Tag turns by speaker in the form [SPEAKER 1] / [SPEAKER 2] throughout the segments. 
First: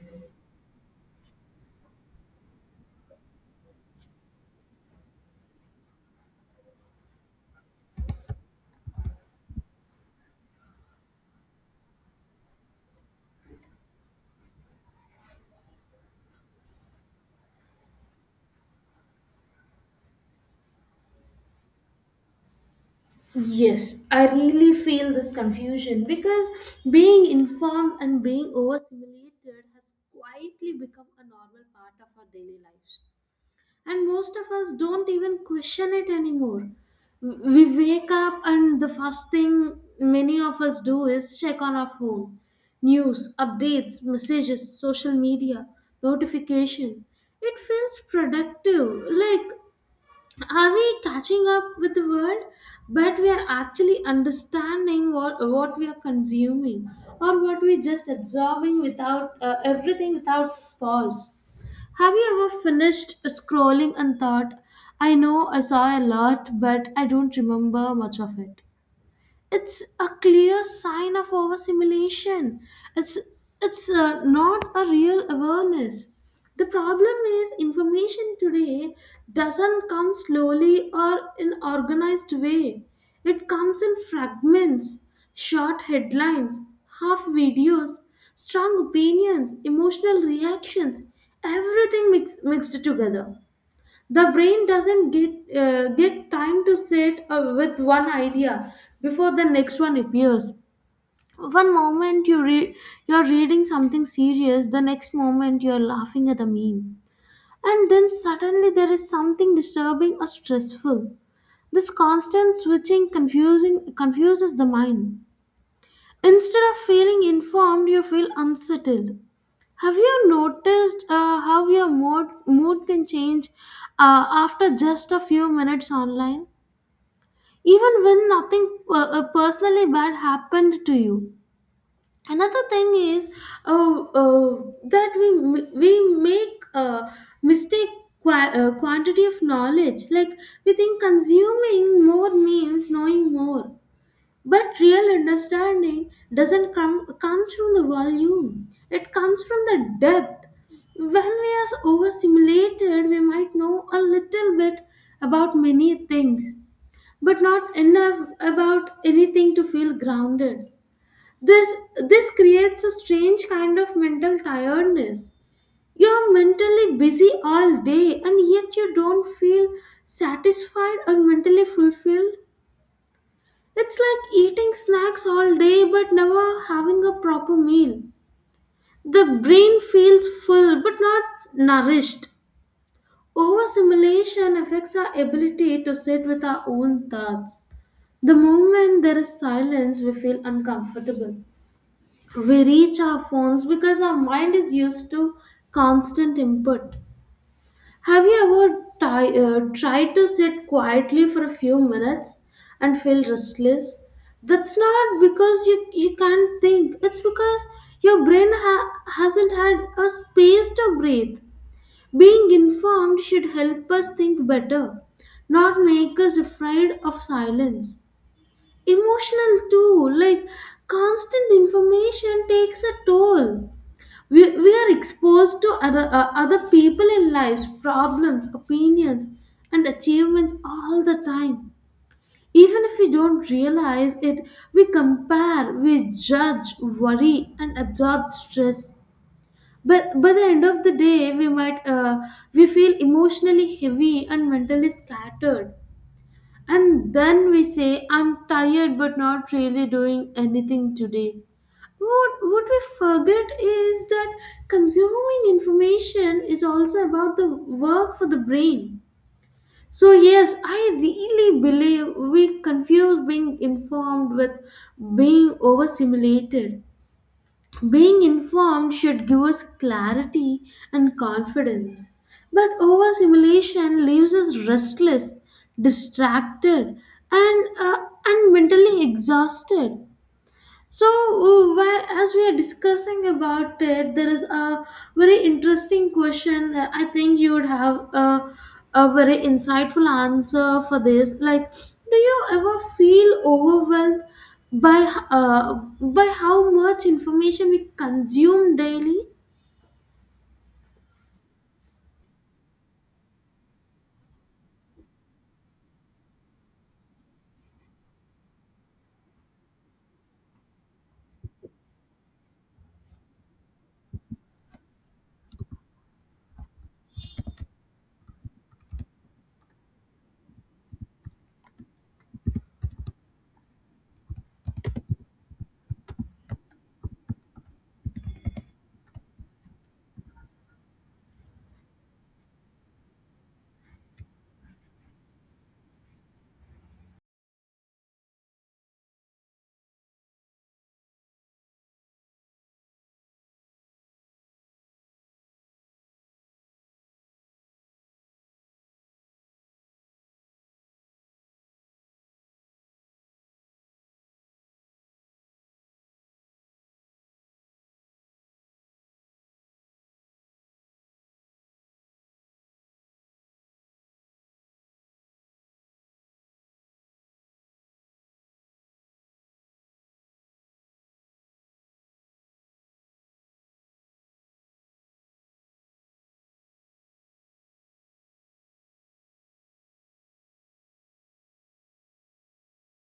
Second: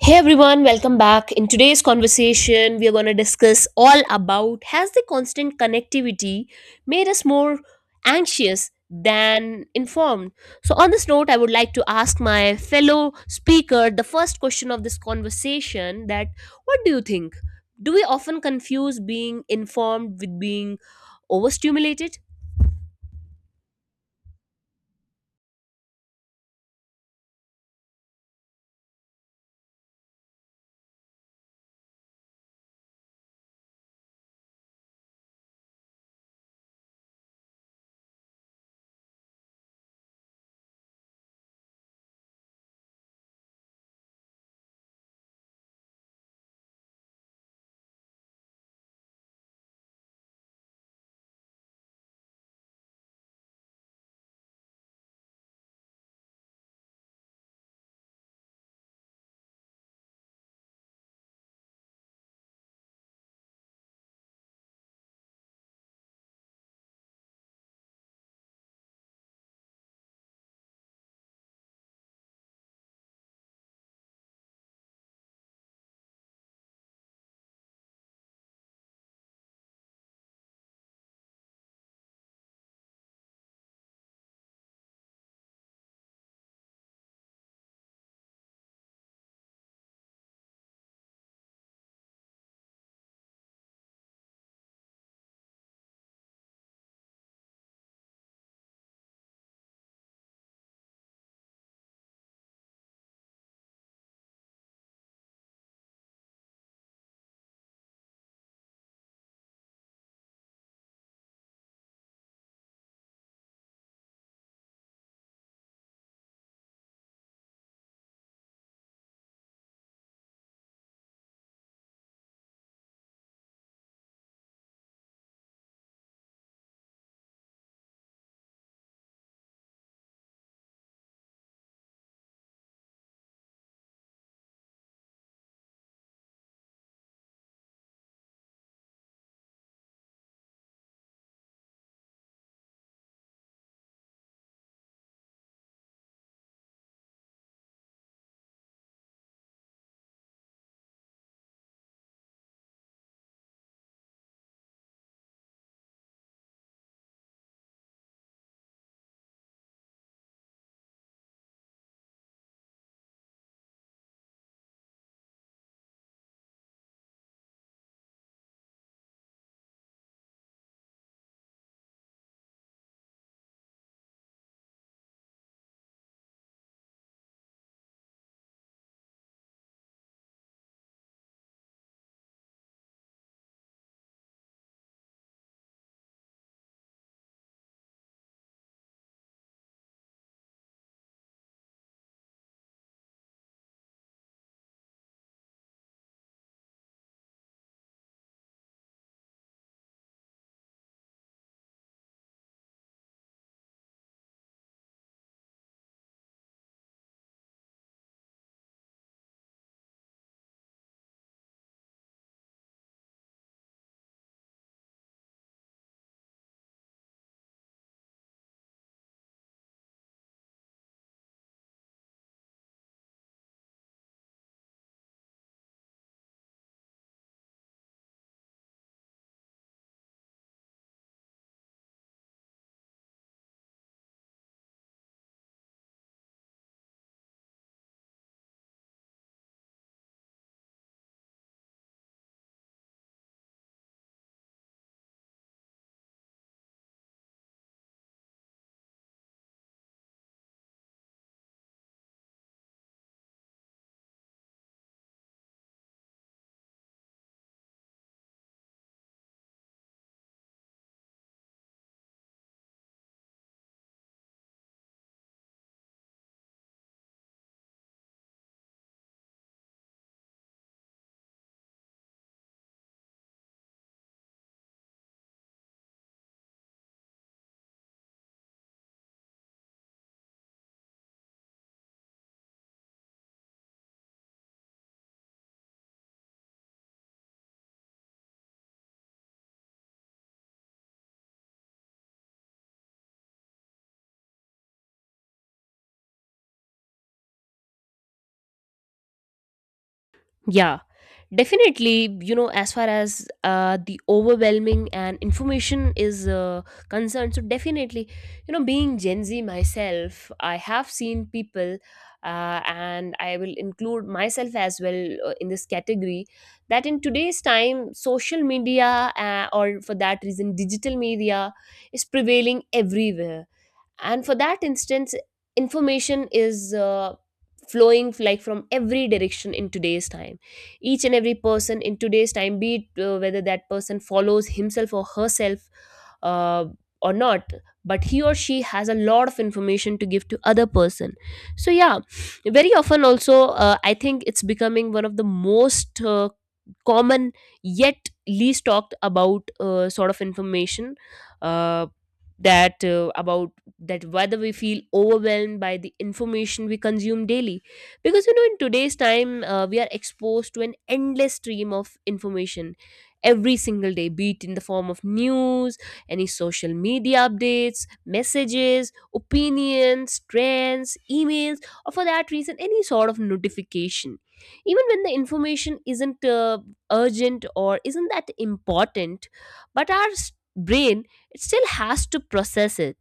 [SPEAKER 1] Hey everyone, welcome back. In today's conversation, we are going to discuss all about has the constant connectivity made us more anxious than informed? So, on this note, I would like to ask my fellow speaker the first question of this conversation that what do you think? Do we often confuse being informed with being overstimulated?
[SPEAKER 2] Yes, I really feel this confusion because being informed and being overstimulated has quietly become a normal part of our daily lives. And most of us don't even question it anymore. We wake up, and the first thing many of us do is check on our phone news, updates, messages, social media, notification. It feels productive, like are we catching up with the world, but we are actually understanding what we are consuming or what we just absorbing without everything without pause. Have you ever finished scrolling and thought, I know I saw a lot but I don't remember much of it? It's a clear sign of overstimulation. It's it's not a real awareness. The problem is information today doesn't come slowly or in organized way. It comes in fragments, short headlines, half videos, strong opinions, emotional reactions, everything mixed together. The brain doesn't get time to sit with one idea before the next one appears. One moment you're reading something serious, the next moment you're laughing at a meme, and then suddenly there is something disturbing or stressful. This constant switching confusing confuses the mind. Instead of feeling informed you feel unsettled. Have you noticed how your mood can change after just a few minutes online? Even when nothing personally bad happened to you. Another thing is uh, uh, that we make mistake quantity of knowledge. Like we think consuming more means knowing more, but real understanding doesn't come comes from the volume. It comes from the depth. When we are overstimulated, we might know a little bit about many things, but not enough about anything to feel grounded. This this creates a strange kind of mental tiredness. You're mentally busy all day and yet you don't feel satisfied or mentally fulfilled. It's like eating snacks all day but never having a proper meal. The brain feels full but not nourished. Overstimulation affects our ability to sit with our own thoughts. The moment there is silence, we feel uncomfortable. We reach our phones because our mind is used to constant input. Have you ever tried to sit quietly for a few minutes and feel restless? That's not because you can't think, it's because your brain hasn't had a space to breathe. Being informed should help us think better, not make us afraid of silence. Emotional too, like constant information takes a toll. We are exposed to other people in lives, problems, opinions, and achievements all the time. Even if we don't realize it, we compare, we judge, worry, and absorb stress. But by the end of the day, we feel emotionally heavy and mentally scattered. And then we say, I'm tired but not really doing anything today. What we forget is that consuming information is also about the work for the brain. So, yes, I really believe we confuse being informed with being overstimulated. Being informed should give us clarity and confidence, but overstimulation leaves us restless, distracted, and, uh, and mentally exhausted. So, as we are discussing about it, there is a very interesting question. I think you would have a very insightful answer for this. Like, do you ever feel overwhelmed by uh, by how much information we consume daily?
[SPEAKER 1] Yeah, definitely. You know, as far as the overwhelming and information is concerned, so definitely, you know, being Gen Z myself, I have seen people, and I will include myself as well in this category, that in today's time, social media, or for that reason, digital media is prevailing everywhere, and for that instance information is flowing like from every direction in today's time. Each and every person in today's time, be it whether that person follows himself or herself, uh, or not, but he or she has a lot of information to give to other person. So yeah, very often also, I think it's becoming one of the most common yet least talked about sort of information, uh, that about that whether we feel overwhelmed by the information we consume daily, because you know, in today's time we are exposed to an endless stream of information every single day, be it in the form of news, any social media updates, messages, opinions, trends, emails, or for that reason any sort of notification. Even when the information isn't urgent or isn't that important, but our brain, it still has to process it,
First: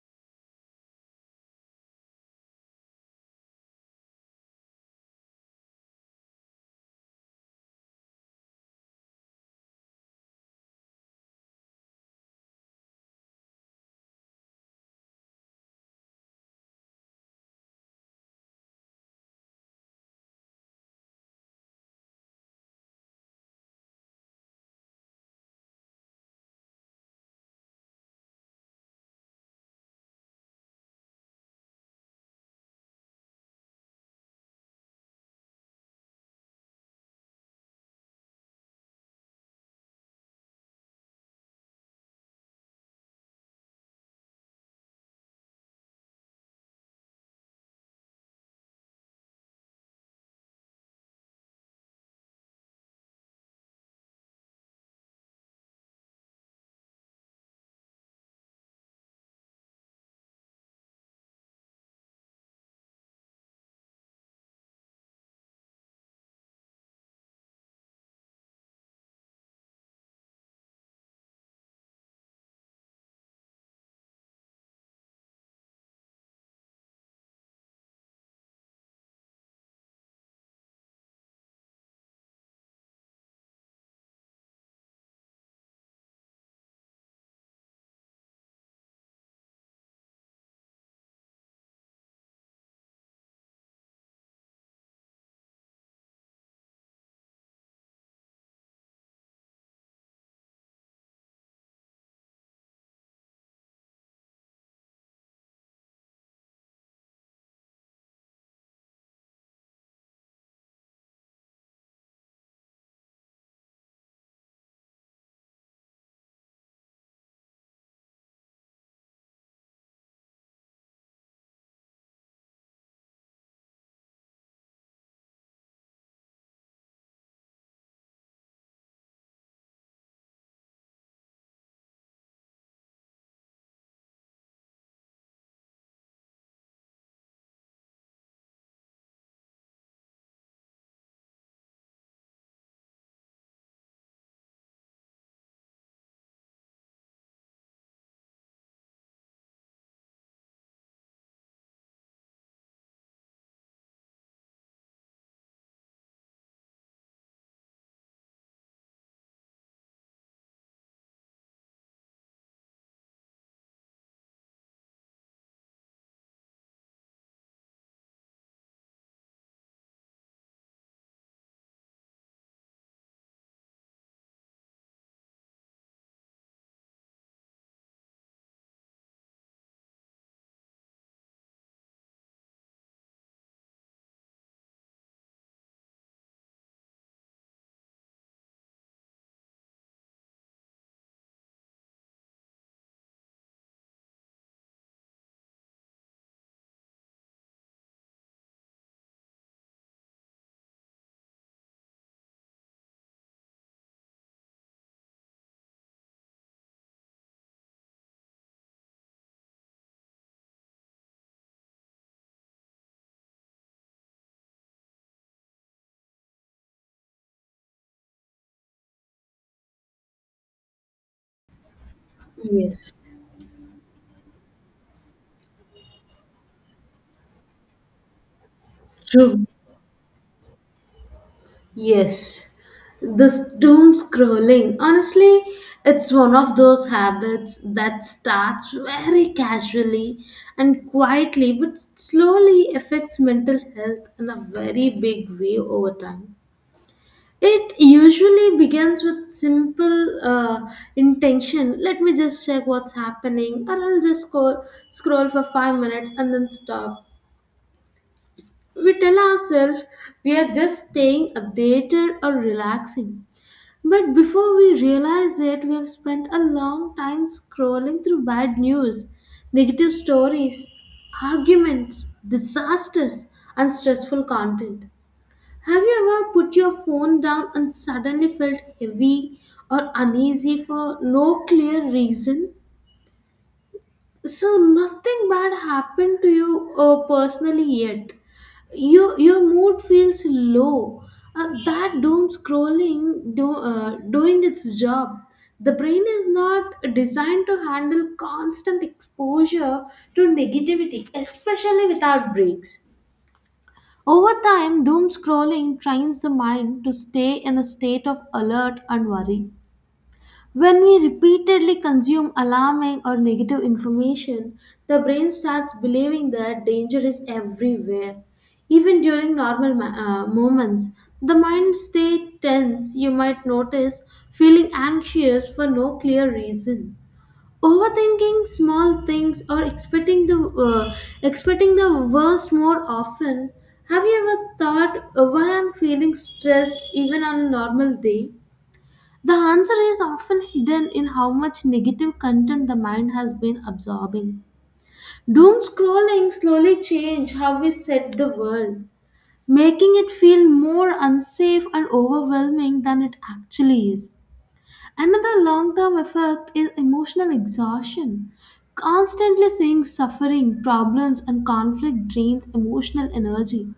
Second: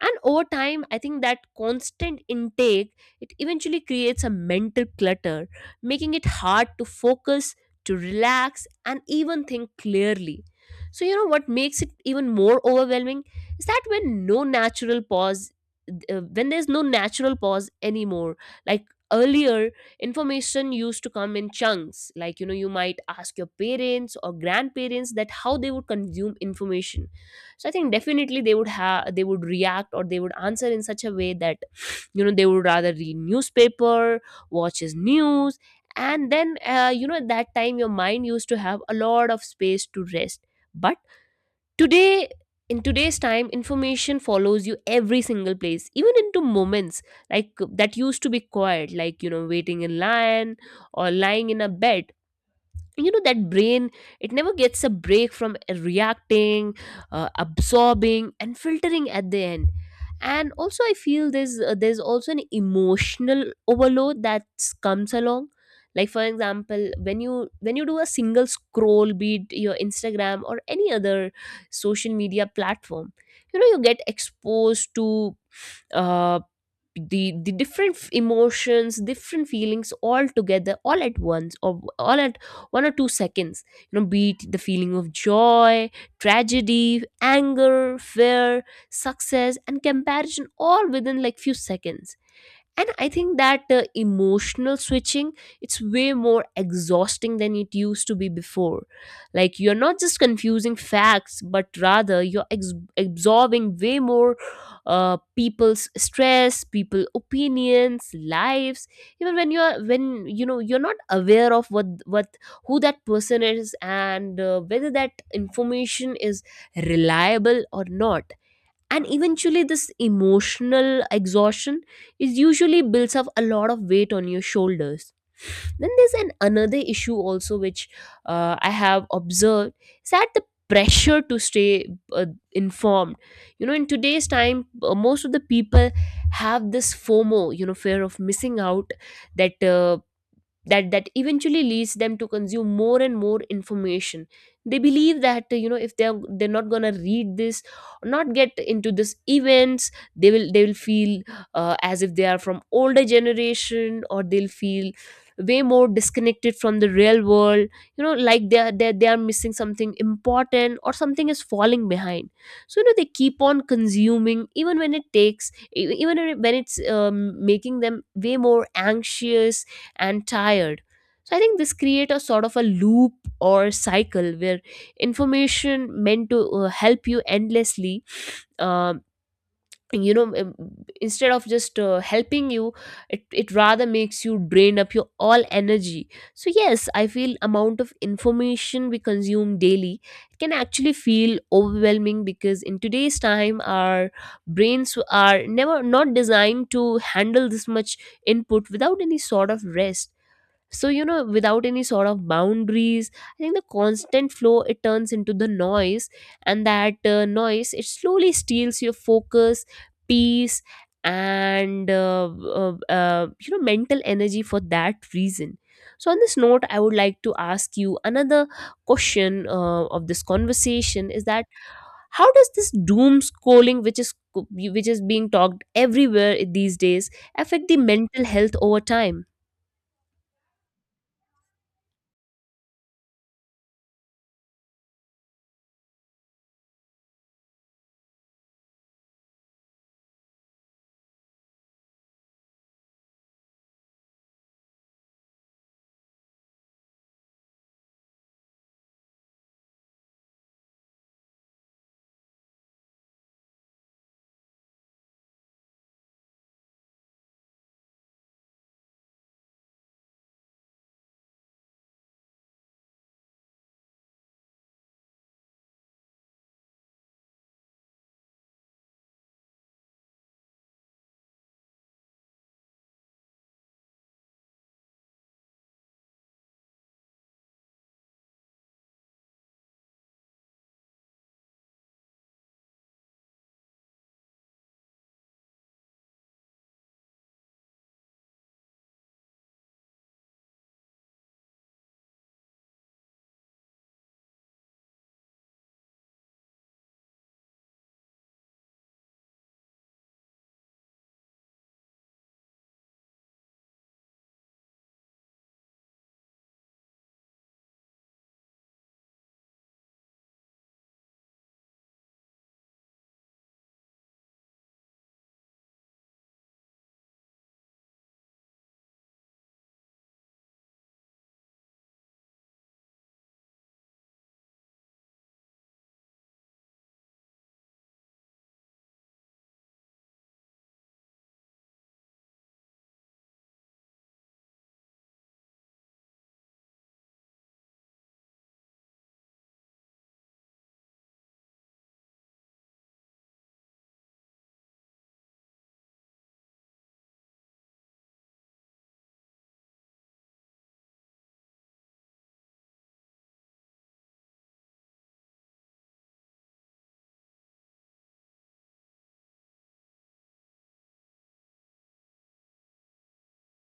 [SPEAKER 1] and over time I think that constant intake, it eventually creates a mental clutter, making it hard to focus, to relax, and even think clearly. So, you know what makes it even more overwhelming is that when no natural pause, when there's no natural pause anymore, like earlier, information used to come in chunks. Like, you know, you might ask your parents or grandparents that how they would consume information. So I think definitely they would react or they would answer in such a way that you know they would rather read newspaper, watches news, and then you know, at that time your mind used to have a lot of space to rest. But today, in today's time, information follows you every single place, even into moments like that used to be quiet, like you know, waiting in line or lying in a bed. You know that brain, it never gets a break from reacting, absorbing and filtering at the end. And also I feel there's also an emotional overload that comes along, like for example when you do a single scroll, be it your Instagram or any other social media platform, you know you get exposed to uh, the different emotions, different feelings, all together, all at once, or all at 1 or 2 seconds. You know, be it the feeling of joy, tragedy, anger, fear, success, and comparison, all within like few seconds. And I think that emotional switching, it's way more exhausting than it used to be before. Like you're not just confusing facts, but rather you're absorbing way more people's stress, people opinions, lives, even when you know you're not aware of what who that person is, and whether that information is reliable or not. And eventually this emotional exhaustion is usually builds up a lot of weight on your shoulders. Then there's an another issue also which I have observed, is that the pressure to stay uh, informed. You know, in today's time most of the people have this FOMO, you know, fear of missing out, that that eventually leads them to consume more and more information. They believe that you know, if they're not gonna read this or not get into this events, they will feel as if they are from older generation, or they'll feel way more disconnected from the real world. You know, like they are missing something important, or something is falling behind. So you know, they keep on consuming even when it takes, even when it's making them way more anxious and tired. So I think this create a sort of a loop or cycle where information meant to help you endlessly, um, you know, instead of just helping you, it rather makes you drain up your all energy. So yes, I feel amount of information we consume daily can actually feel overwhelming, because in today's time our brains are never not designed to handle this much input without any sort of rest. So you know, without any sort of boundaries, I think the constant flow, it turns into the noise, and that noise, it slowly steals your focus, peace, and you know, mental energy for that reason. So on this note, I would like to ask you another question of this conversation, is that how does this
[SPEAKER 2] Yes,
[SPEAKER 1] doom scrolling, which is being talked everywhere these days, affect the mental health over time?
[SPEAKER 2] true. Yes, this doom scrolling, honestly, it's one of those habits that starts very casually and quietly, but slowly affects mental health in a very big way over time. It usually begins with simple intention. Let me just check what's happening, or I'll just scroll for 5 minutes and then stop. We tell ourselves we are just staying updated or relaxing, but before we realize it, we have spent a long time scrolling through bad news, negative stories, arguments, disasters, and stressful content. Have you ever put your phone down and suddenly felt heavy or uneasy for no clear reason? So nothing bad happened to you personally yet. You, your mood feels low. That doom scrolling doing its job. The brain is not designed to handle constant exposure to negativity, especially without breaks. Over time, doom scrolling trains the mind to stay in a state of alert and worry. When we repeatedly consume alarming or negative information, the brain starts believing that danger is everywhere. Even during normal moments, the mind stays tense. You might notice feeling anxious for no clear reason. Overthinking small things or uh, expecting the worst more often. Have you ever thought, why I'm feeling stressed even on a normal day? The answer is often hidden in how much negative content the mind has been absorbing. Doom scrolling slowly changed how we set the world, making it feel more unsafe and overwhelming than it actually is. Another long term effect is emotional exhaustion. Constantly seeing suffering, problems, and conflict drains emotional energy.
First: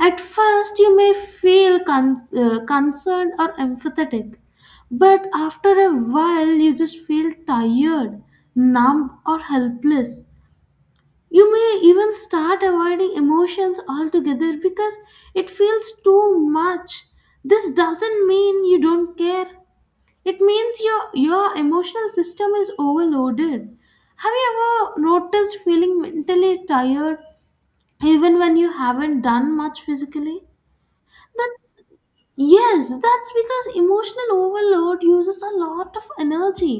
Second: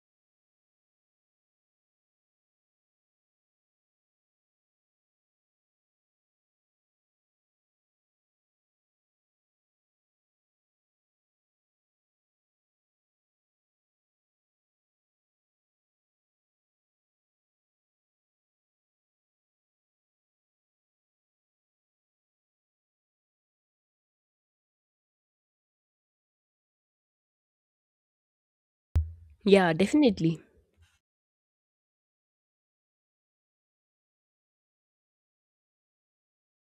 [SPEAKER 2] At first, you may feel concerned or empathetic, but after a while, you just feel tired, numb, or helpless. You may even start avoiding emotions altogether because it feels too much. This doesn't mean you don't care. It means your emotional system is overloaded. Have you ever noticed feeling mentally tired even when you haven't done
[SPEAKER 1] Yeah,
[SPEAKER 2] much physically?
[SPEAKER 1] definitely.
[SPEAKER 2] That's yes, that's because emotional overload uses a lot of energy.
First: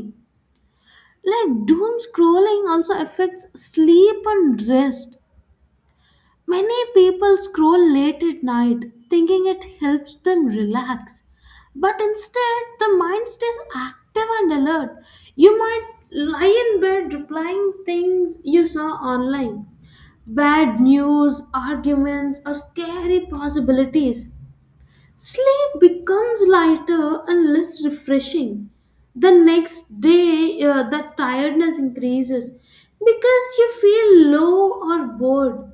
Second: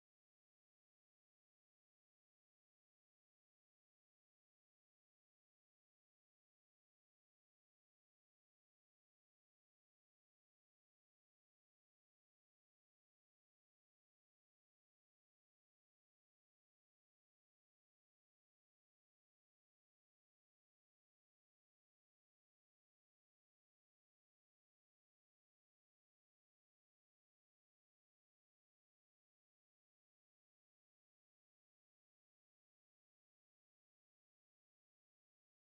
[SPEAKER 2] Like doom scrolling also affects sleep and rest. Many people scroll late at night thinking it helps them relax. But instead, the mind stays active and alert. You might lie in bed replying things you saw online, bad news, arguments, or scary possibilities. Sleep becomes lighter and less refreshing. The next day, the tiredness increases. Because you feel low or bored,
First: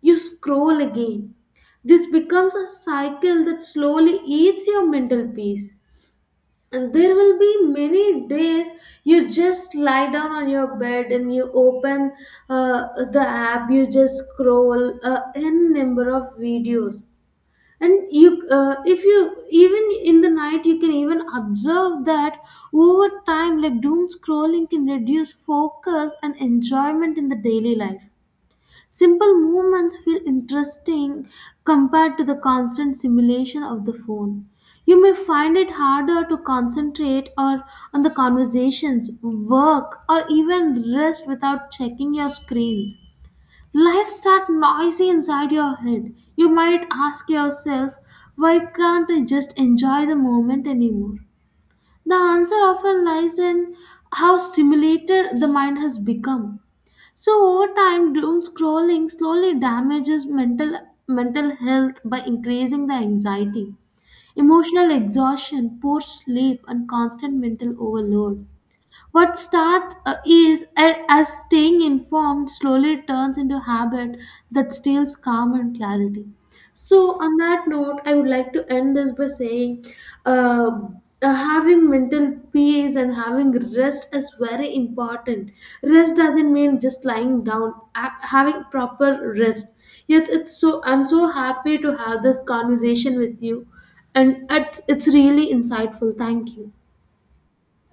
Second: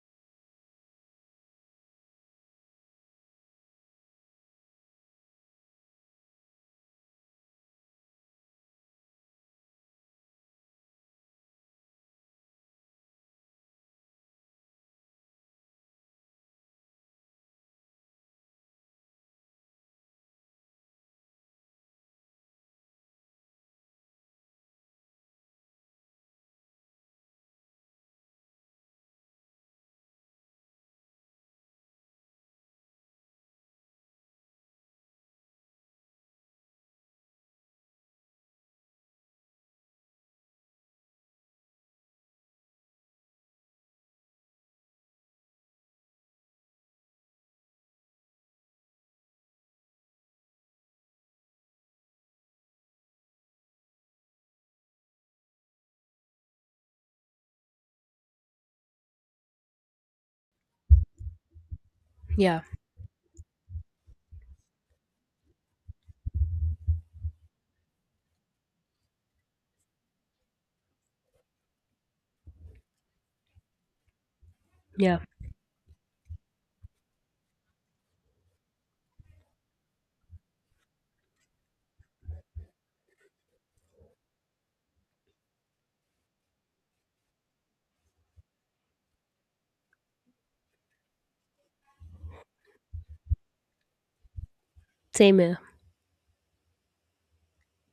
[SPEAKER 2] you scroll again. This becomes a cycle that slowly eats your mental peace. And there will be many days you just lie down on your bed and you open uh, the app, you just scroll n number of videos, and you, if you, even in the night you can even observe that over time, like, doom scrolling can reduce focus and enjoyment in the daily life. Simple movements feel interesting compared to the constant simulation of the phone. You may find it harder to concentrate or on the conversations, work, or even rest without checking your screens. Life starts noisy inside your head. You might ask yourself, why can't I just enjoy the moment anymore? The answer often lies in how stimulated the mind has become. So over time, doom scrolling slowly damages mental health by
[SPEAKER 1] Yeah.
[SPEAKER 2] increasing the anxiety, emotional exhaustion, poor sleep, and constant mental overload. What start is a- As staying informed slowly turns into habit that steals
[SPEAKER 1] Yeah.
[SPEAKER 2] calm and clarity. So, on that note, I would like to end this by saying uh, having mental peace and having rest is very important. Rest doesn't mean just lying down, having proper rest. Yes, it's, so I'm so happy to have this conversation with you, and it's
[SPEAKER 1] Same
[SPEAKER 2] really
[SPEAKER 1] here.
[SPEAKER 2] insightful. Thank you.